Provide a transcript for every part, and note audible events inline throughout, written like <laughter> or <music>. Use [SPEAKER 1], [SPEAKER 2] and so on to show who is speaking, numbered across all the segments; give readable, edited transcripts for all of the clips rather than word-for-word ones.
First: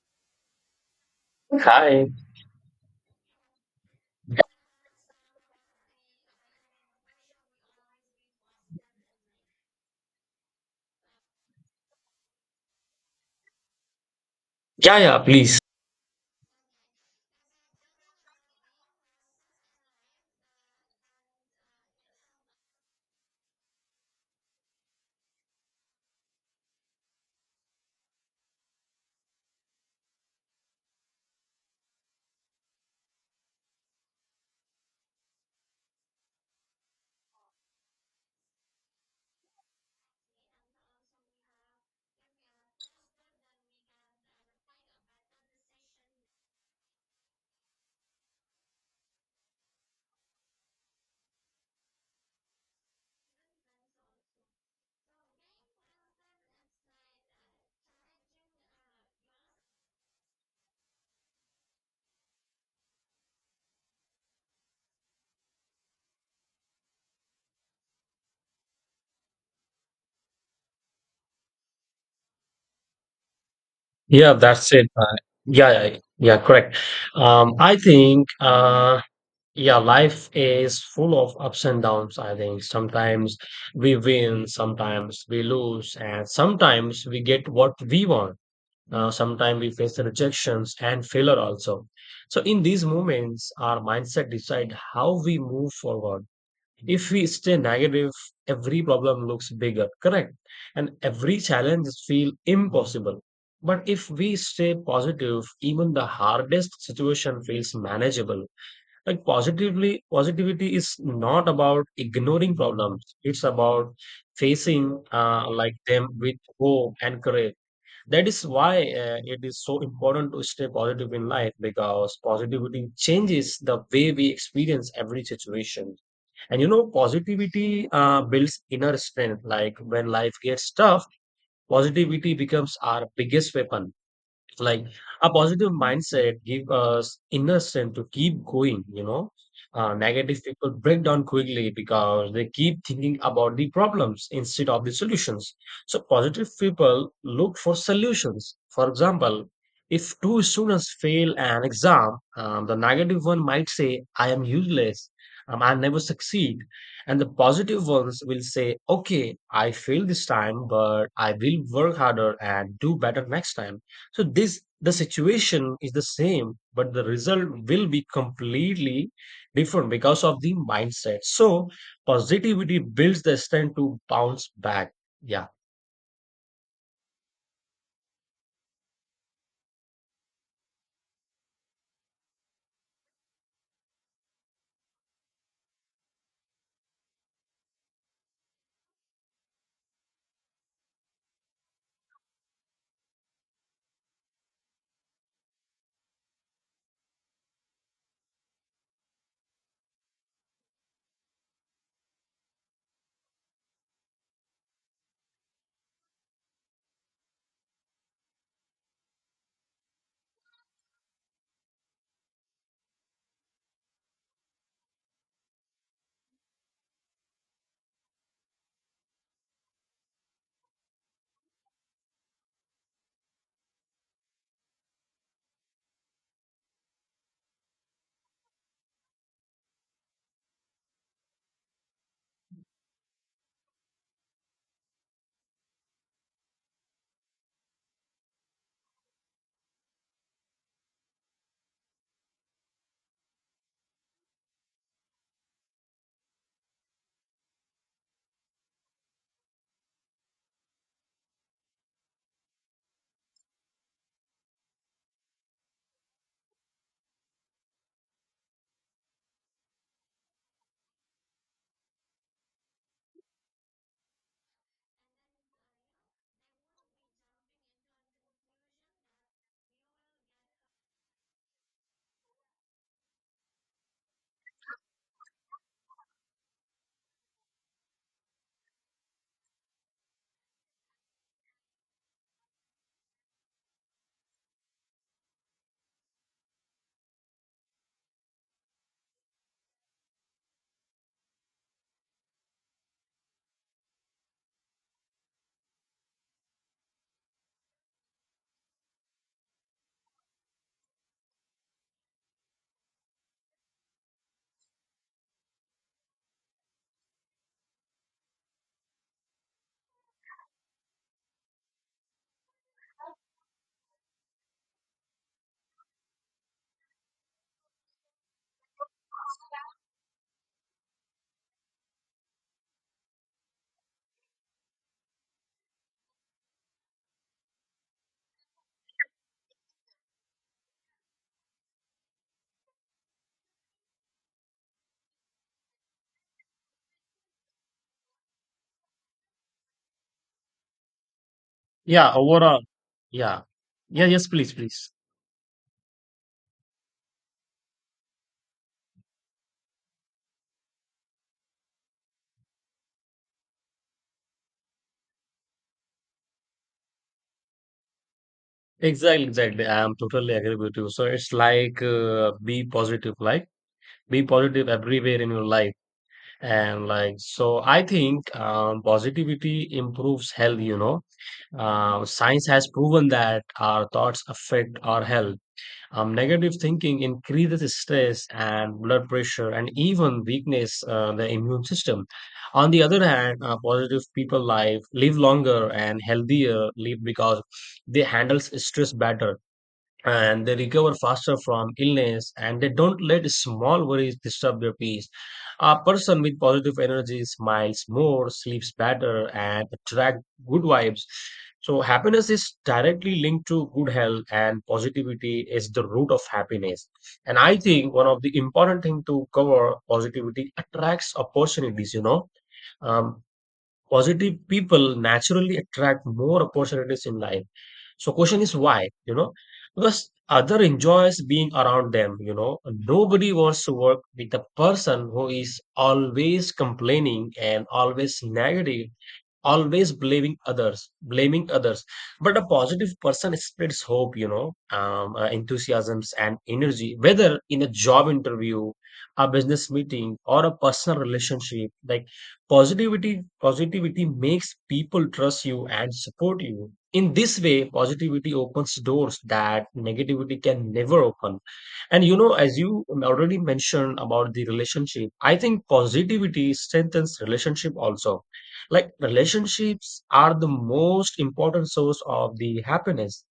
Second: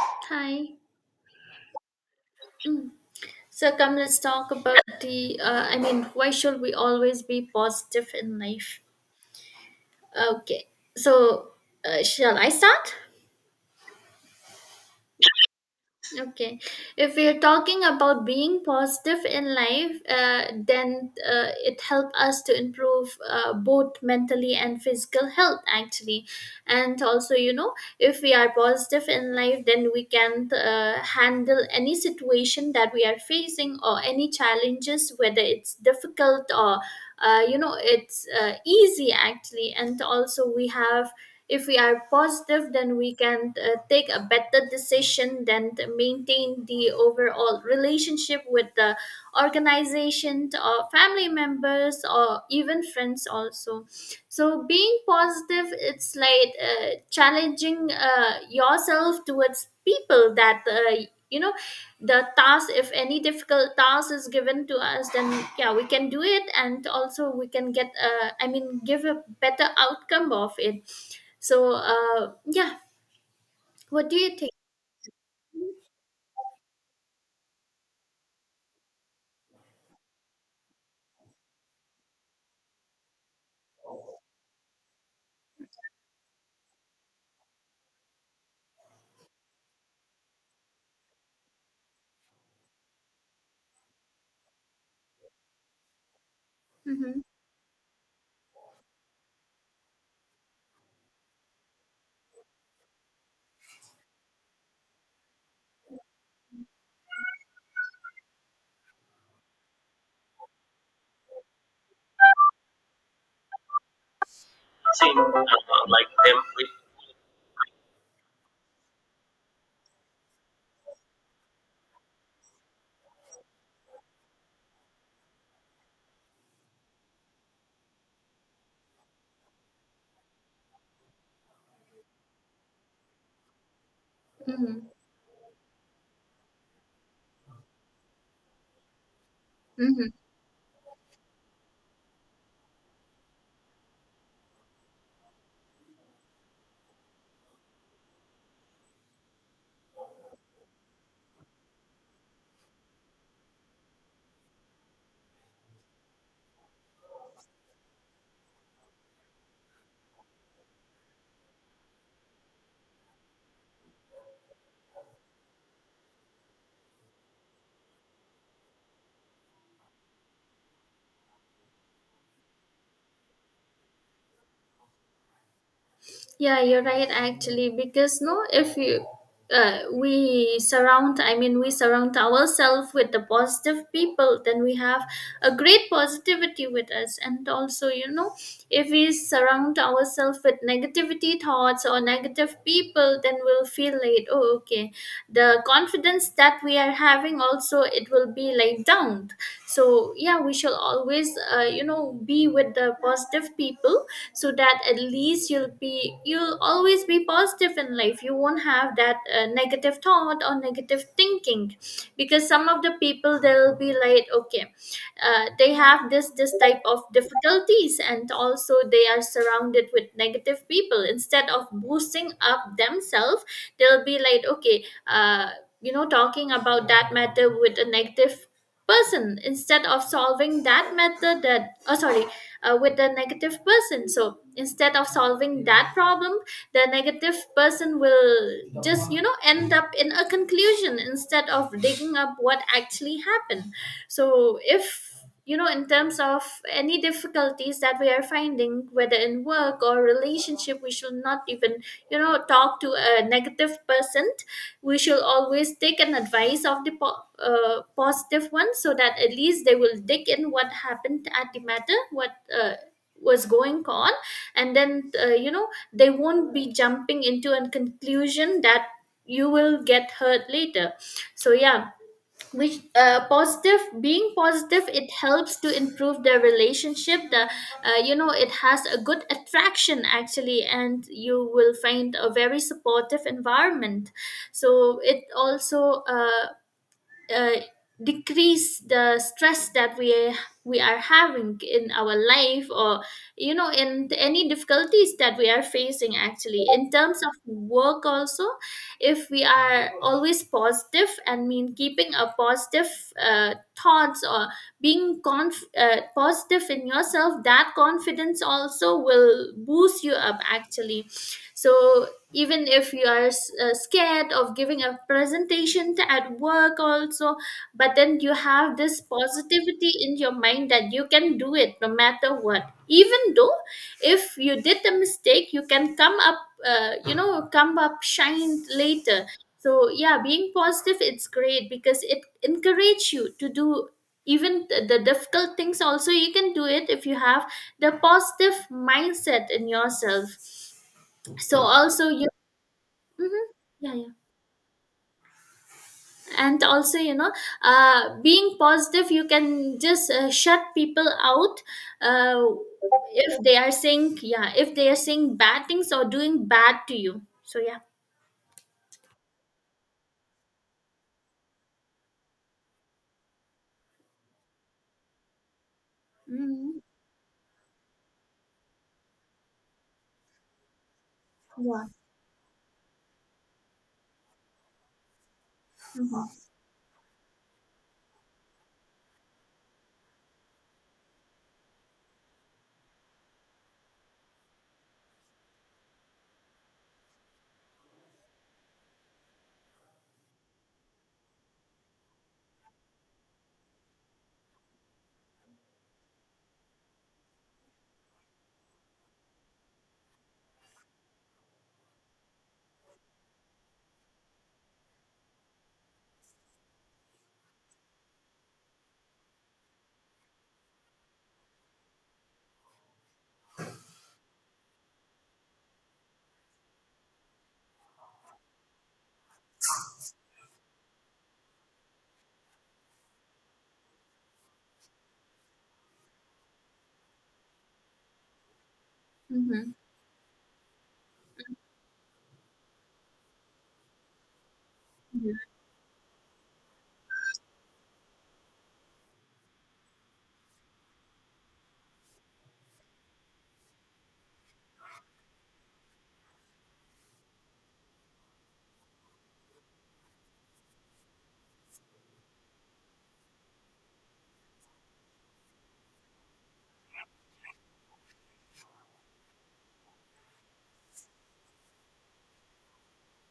[SPEAKER 1] Hi.
[SPEAKER 2] Hi.
[SPEAKER 1] So come, let's talk about the. Why should we always be positive in life? Okay. So shall I start?
[SPEAKER 2] Yeah, yeah, please.
[SPEAKER 1] Okay, if we are talking about being positive in life, then it helps us to improve both mentally and physical health actually, and also if we are positive in life, then we can handle any situation that we are facing or any challenges, whether it's difficult or it's easy actually, and also we have if we are positive then we can take a better decision than to maintain the overall relationship with the organization or family members or even friends also. So being positive, it's like challenging yourself towards people that you know the task, if any difficult task is given to us, then yeah, we can do it, and also we can get I mean give a better outcome of it. So yeah, what do
[SPEAKER 2] Yeah,
[SPEAKER 1] you think?
[SPEAKER 2] that's it. Yeah, correct. Um, I think, uh, yeah, life is full of ups and downs. I think sometimes we win, sometimes we lose, and sometimes we get what we want. Sometimes we face the rejections and failure also. So in these moments, our mindset decide how we move forward. If
[SPEAKER 1] Hmm.
[SPEAKER 2] we stay negative, every problem looks bigger, correct? And every challenge feels impossible. But if we stay positive, even the hardest situation feels manageable. Like positively, positivity is not about ignoring problems. It's about facing
[SPEAKER 1] Seen
[SPEAKER 2] like them
[SPEAKER 1] like them
[SPEAKER 2] with
[SPEAKER 1] with.
[SPEAKER 2] hope and courage. That is why it is so important to stay positive in life because positivity changes the way we experience every situation. And you know, positivity builds inner strength. Like when life gets tough, positivity becomes our biggest weapon, like
[SPEAKER 1] Mm-hmm.
[SPEAKER 2] a positive mindset give us inner strength to keep going.
[SPEAKER 1] Mm-hmm.
[SPEAKER 2] Negative people break down quickly because they keep thinking about the problems instead of the solutions. So positive people look for solutions. For example, if two students fail an exam, the negative one might say, I am useless, I never succeed. And the positive ones will say, okay, I failed this time, but I will work harder and do better next time. So this the situation is the same, but the result will be completely different because of the mindset. So positivity builds the strength to bounce back. Yeah.
[SPEAKER 1] Yeah, you're right actually because no, if you we surround ourselves with the positive people, then we have a great positivity with us. And also if we surround ourselves with negativity thoughts or negative people, then we'll feel like, oh, okay, the confidence that we are having also, it will be like down. So yeah, we shall always be with the positive people, so that at least you'll always be positive in life. You won't have that negative thought or negative thinking. Because some of the people, they'll be like, okay, they have this type of difficulties and also they are surrounded with negative people. Instead of boosting up themselves, they'll be like, okay, uh, talking about that matter with a negative person, instead of solving that matter. That, oh sorry, with the negative person. So instead of solving that problem, the negative person will just end up in a conclusion instead of digging up what actually happened. So if in terms of any difficulties that we are finding, whether in work or relationship, we should not even talk to a negative person. We should always take an advice of the positive one, so that at least they will dig in what happened at the matter, what uh, was going on, and then they won't be jumping into a conclusion that you will get hurt later. So yeah, which positive, being positive, it helps to improve the relationship, the you know it has a good attraction actually, and you will find a very supportive environment. So it also uh, decrease the stress that we are having in our life or in any difficulties that we are facing actually. In terms of work also, if we are always positive and mean keeping a positive uh, thoughts, or being positive in yourself, that confidence also will boost you up actually. So even if you are scared of giving a presentation at work also, but then you have this positivity in your mind that you can do it no matter what. Even though if you did a mistake, you can come up, come up shine later. So yeah, being positive, it's great because it encourages you to do even the difficult things also. You can do it if you have the positive mindset in yourself. So also
[SPEAKER 2] Yeah.
[SPEAKER 1] you.
[SPEAKER 2] Overall. Yeah.
[SPEAKER 1] Mhm. Yeah,
[SPEAKER 2] Yeah.
[SPEAKER 1] yeah.
[SPEAKER 2] Yes, please, please.
[SPEAKER 1] And also being positive, you can just shut people out. uh, if they are saying, yeah, if they are saying bad things or doing bad to you, so yeah.
[SPEAKER 2] Exactly, exactly. I am totally agree with you. So it's like, be positive, like be positive everywhere in your life.
[SPEAKER 1] Mhm.
[SPEAKER 2] And like, so I think positivity improves health, you know.
[SPEAKER 1] Yeah.
[SPEAKER 2] Science has proven that our thoughts affect our health. Negative thinking increases stress and blood pressure and even weakness the immune system. On the other hand, positive people live longer and healthier live because they handle stress better, and they recover faster from illness, and they don't let small worries disturb their peace. A person with positive energy smiles more, sleeps better, and attract good vibes. So happiness is directly linked to good health, and positivity is the root of happiness. And I think one of the important thing to cover, positivity attracts opportunities, you know. Um, Positive people naturally attract more opportunities in life. So question is why, you know, because other enjoys being around them, you know. Nobody wants to work with a person who is always complaining and always negative,
[SPEAKER 1] Mhm.
[SPEAKER 2] always blaming others, blaming others. But a positive person spreads hope, you know,
[SPEAKER 1] Mhm.
[SPEAKER 2] enthusiasms and energy, whether in a job interview, a business meeting, or a personal relationship. Like positivity makes people trust you and support you. In this way, positivity opens doors that negativity can never open. And you know, as you already mentioned about the relationship, I think positivity strengthens relationship also. Like relationships are the most important source of the happiness,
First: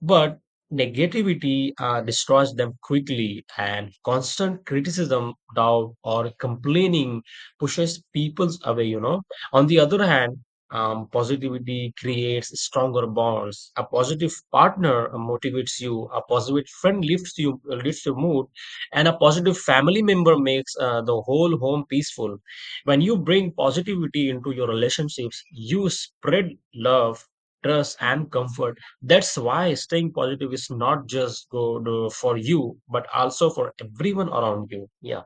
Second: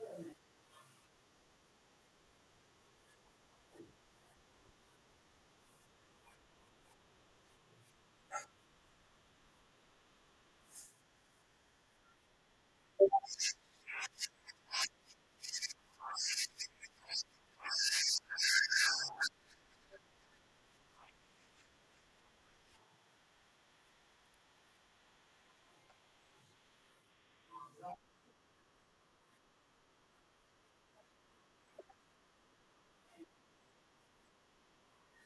[SPEAKER 2] but negativity destroys them quickly, and constant criticism, doubt, or complaining pushes people away, you know. On the other hand, positivity creates stronger bonds. A positive partner motivates you, a positive friend lifts you, lifts your mood, and a positive family member makes the whole home peaceful. When you bring positivity into your relationships, you spread love, trust, and comfort. That's why staying positive is not just good for you, but also for everyone around you. Yeah.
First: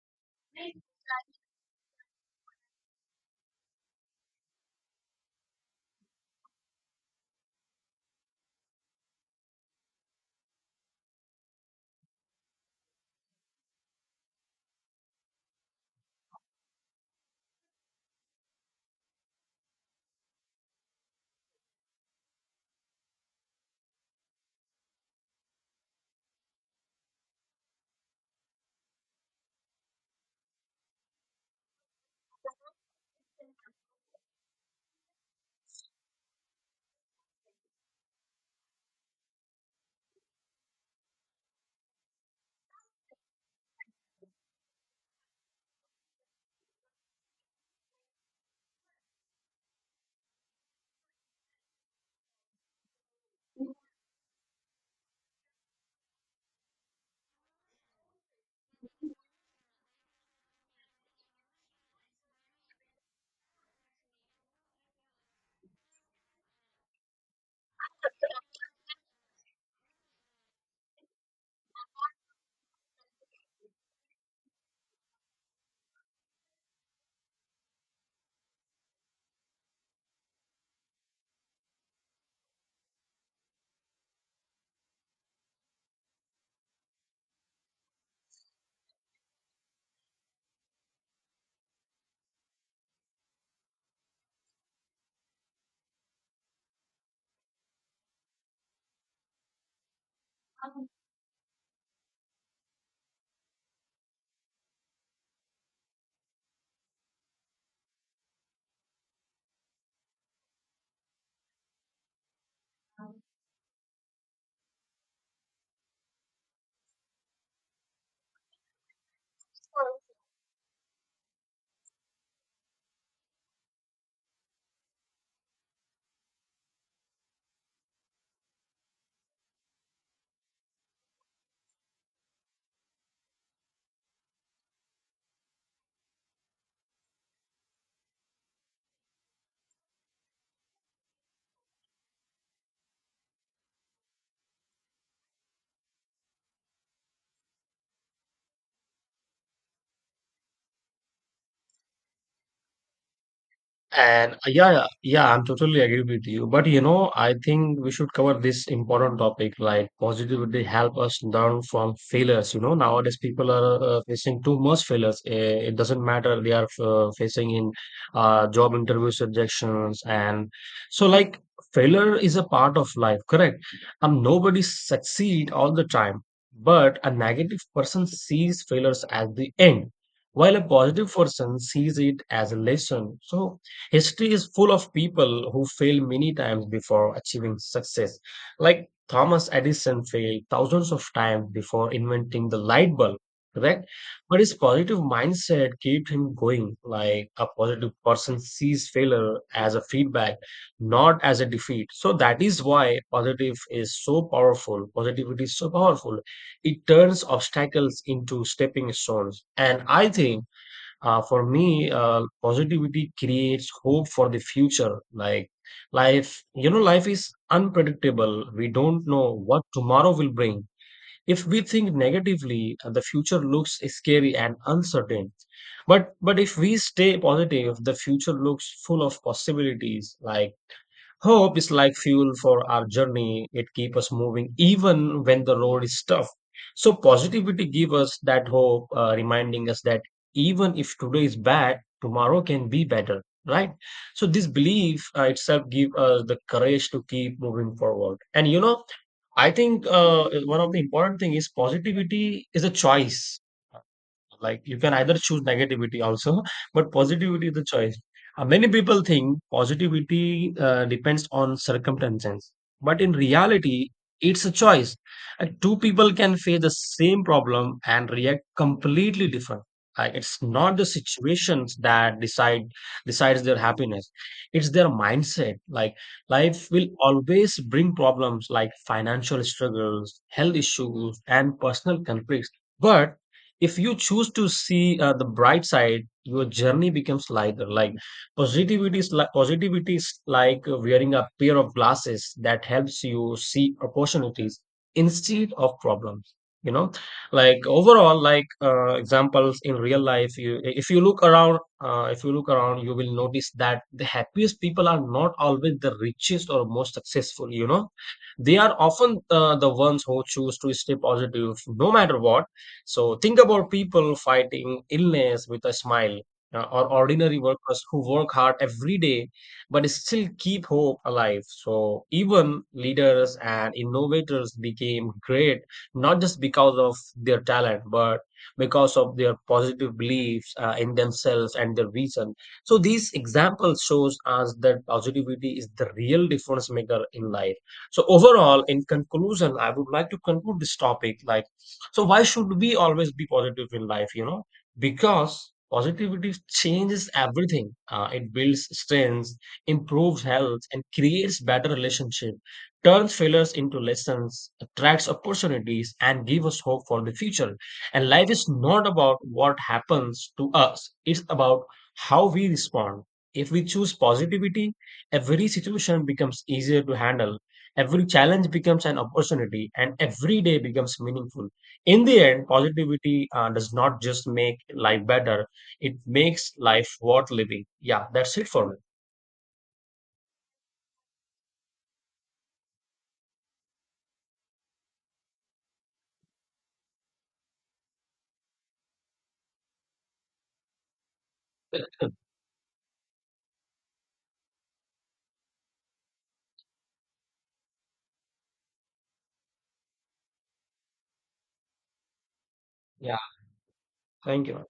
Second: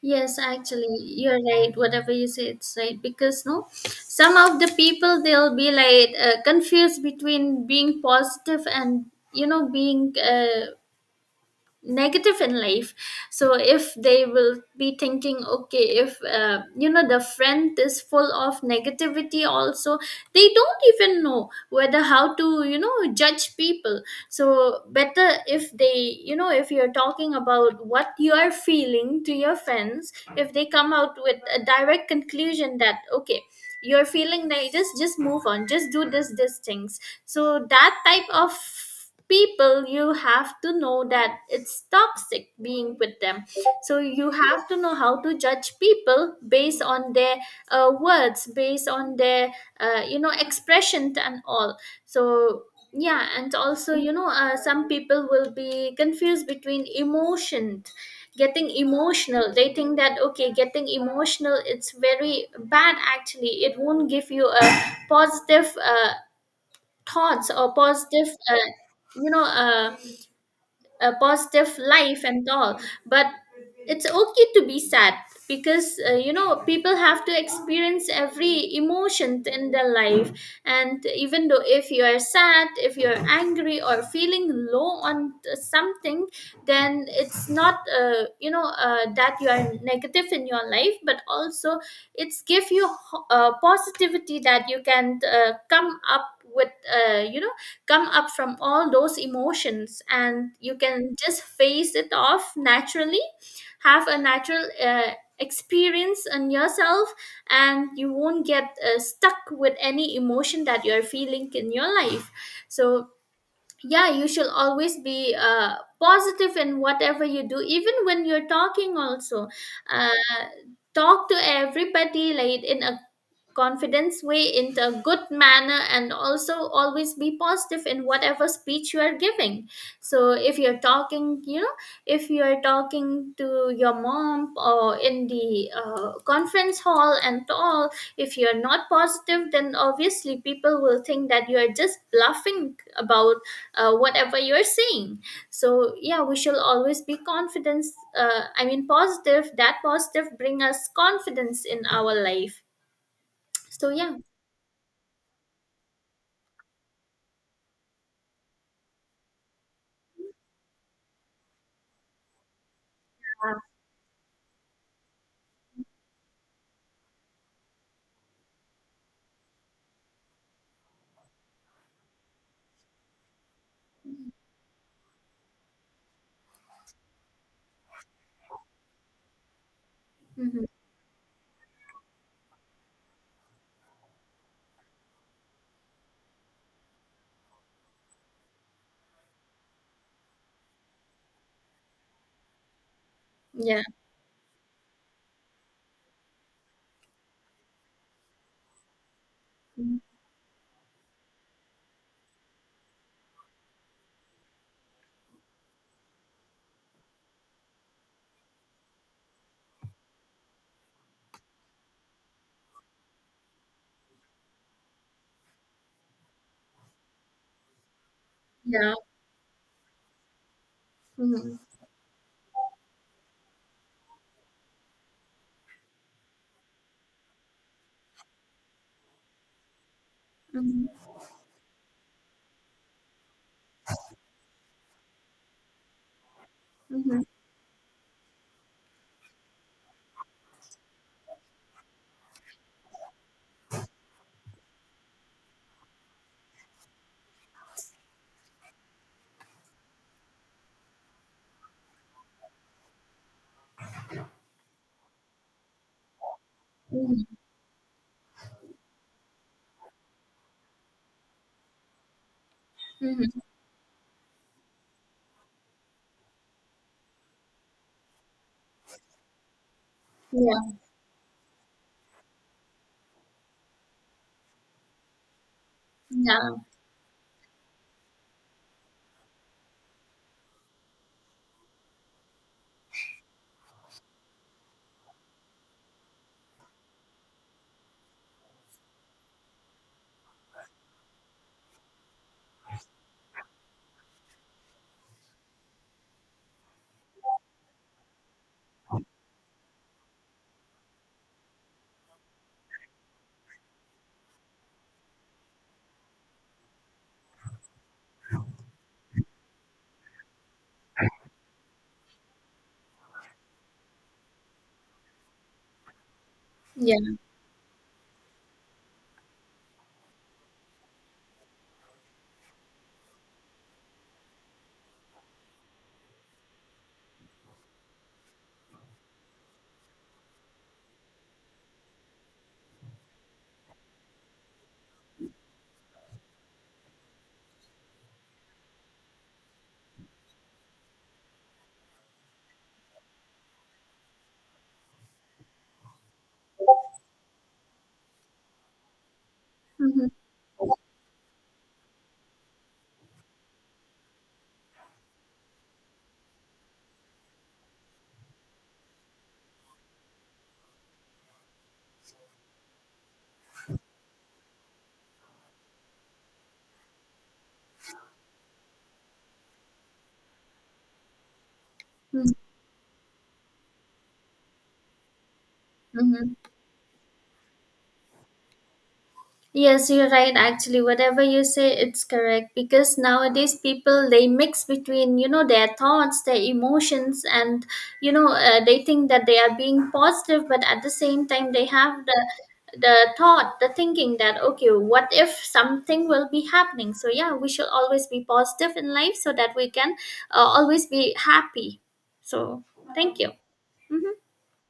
[SPEAKER 1] Yes, actually, you're right. Whatever you say, it's right. Because no, some of the people, they'll be like confused between being positive and being negative in life. So if they will be thinking, okay, if the friend is full of negativity also, they don't even know whether how to judge people. So better if they if you're talking about what you are feeling to your friends, if they come out with a direct conclusion that, okay, you're feeling like, just, move on, just do this these things. So that type of people, you have to know that it's toxic being with them. So you have to know how to judge people based on their words, based on their expression and all. So yeah, and also some people will be confused between emotion, getting emotional. They think that, okay, getting emotional, it's very bad, actually, it won't give you a <coughs> positive thoughts or positive you know uh, a positive life and all. But it's okay to be sad, because people have to experience every emotion in their life. And even though if you are sad, if you're angry or feeling low on something, then it's not that you are negative in your life, but also it's give you positivity, that you can come up with come up from all those emotions, and you can just face it off naturally, have a natural experience on yourself, and you won't get stuck with any emotion that you're feeling in your life. So yeah, you should always be positive in whatever you do. Even when you're talking also, uh, talk to everybody like in a confidence way, in a good manner, and also always be positive in whatever speech you are giving. So if you're talking, if you're talking to your mom or in the conference hall and all, if you're not positive, then obviously people will think that you're just bluffing about whatever you're saying. So yeah, we shall always be confidence I mean positive. That positive bring us confidence in our life. So yeah.
[SPEAKER 2] I'm totally agree with you. But you know, I think we should cover this important topic like positivity help us learn from failures. You know, nowadays people are facing too much failures. It doesn't matter, they are facing in job interviews, rejections, and so like failure is a part of life, correct? Nobody succeed all the time, but a negative person sees failures as the end while a
[SPEAKER 1] Hmm.
[SPEAKER 2] positive person sees it as a lesson. So history is full of people who failed many times before achieving success. Like Thomas Edison failed thousands of times before inventing the light bulb,
[SPEAKER 1] Yeah.
[SPEAKER 2] correct? But his positive mindset kept him going. Like a positive person sees failure as a
[SPEAKER 1] Mhm.
[SPEAKER 2] feedback, not as a defeat. So that is why positive is so powerful. Positivity is so powerful. It turns obstacles into stepping stones. And I think, for me, positivity creates hope for the future. Like life, you know, life is unpredictable. We
[SPEAKER 1] Yeah.
[SPEAKER 2] don't know what tomorrow will bring. If
[SPEAKER 1] Hmm.
[SPEAKER 2] we think negatively, the future looks scary and uncertain. But if we stay positive, the future looks full of possibilities. Like
[SPEAKER 1] Hmm.
[SPEAKER 2] hope is like fuel for our journey. It keeps us moving even when the road is tough. So
[SPEAKER 1] Hmm.
[SPEAKER 2] positivity gives us that hope, reminding us that even if today is bad, tomorrow can be better, right? So this belief itself gives us the courage to keep moving forward. And you know, I think one of the important thing is positivity is a choice. Like you can either choose negativity also, <laughs> but
[SPEAKER 1] Hmm.
[SPEAKER 2] positivity is the choice. Many people think positivity depends on circumstances, but in
[SPEAKER 1] Hmm.
[SPEAKER 2] reality, it's a choice. Two people can face the same problem and react completely different. It's
[SPEAKER 1] Yeah,
[SPEAKER 2] not the situations that decides their happiness. It's their mindset. Like life
[SPEAKER 1] yeah,
[SPEAKER 2] will always bring problems like financial struggles, health issues, and personal conflicts. But if you choose to see the bright side, your journey becomes lighter. Like positivity is like wearing a pair of glasses that helps you see opportunities instead of problems, you know. Like overall, like examples in real life, you if you look around, you will notice that the happiest people are not always the richest or most successful, you know. They are often the ones who choose to stay positive, no matter what. So think about people fighting illness with a smile, or
[SPEAKER 1] yeah.
[SPEAKER 2] ordinary workers who work hard every day but still keep hope alive. So even leaders and innovators became great not just because of their talent, but because of their positive beliefs in themselves and their vision. So these examples shows us that positivity is the real difference maker in life. So overall, in conclusion, I would like to conclude this topic like, so why should we always be positive in life, you know? Because positivity changes everything. It builds strength,
[SPEAKER 1] Hmm.
[SPEAKER 2] improves health, and creates better relationship, turns failures into lessons, attracts opportunities, and gives us hope for the future. And life is not about what happens to us. It's about how we respond. If we choose positivity, every situation becomes easier to handle. Every challenge becomes an opportunity, and every day becomes meaningful. In the end, positivity does not just make life better, it
[SPEAKER 1] Hmm.
[SPEAKER 2] makes life worth living. Yeah, that's it for me.
[SPEAKER 1] Yes, you're right. Actually, whatever you say, it's correct, because nowadays people, they mix between their thoughts, their emotions, and they think that they are being positive, but at the same time they have the thought, the thinking that, okay, what if something will be happening? So yeah, we should always be positive in life so that we can always be happy. So
[SPEAKER 2] Yeah,
[SPEAKER 1] thank you. Mhm.
[SPEAKER 2] thank you.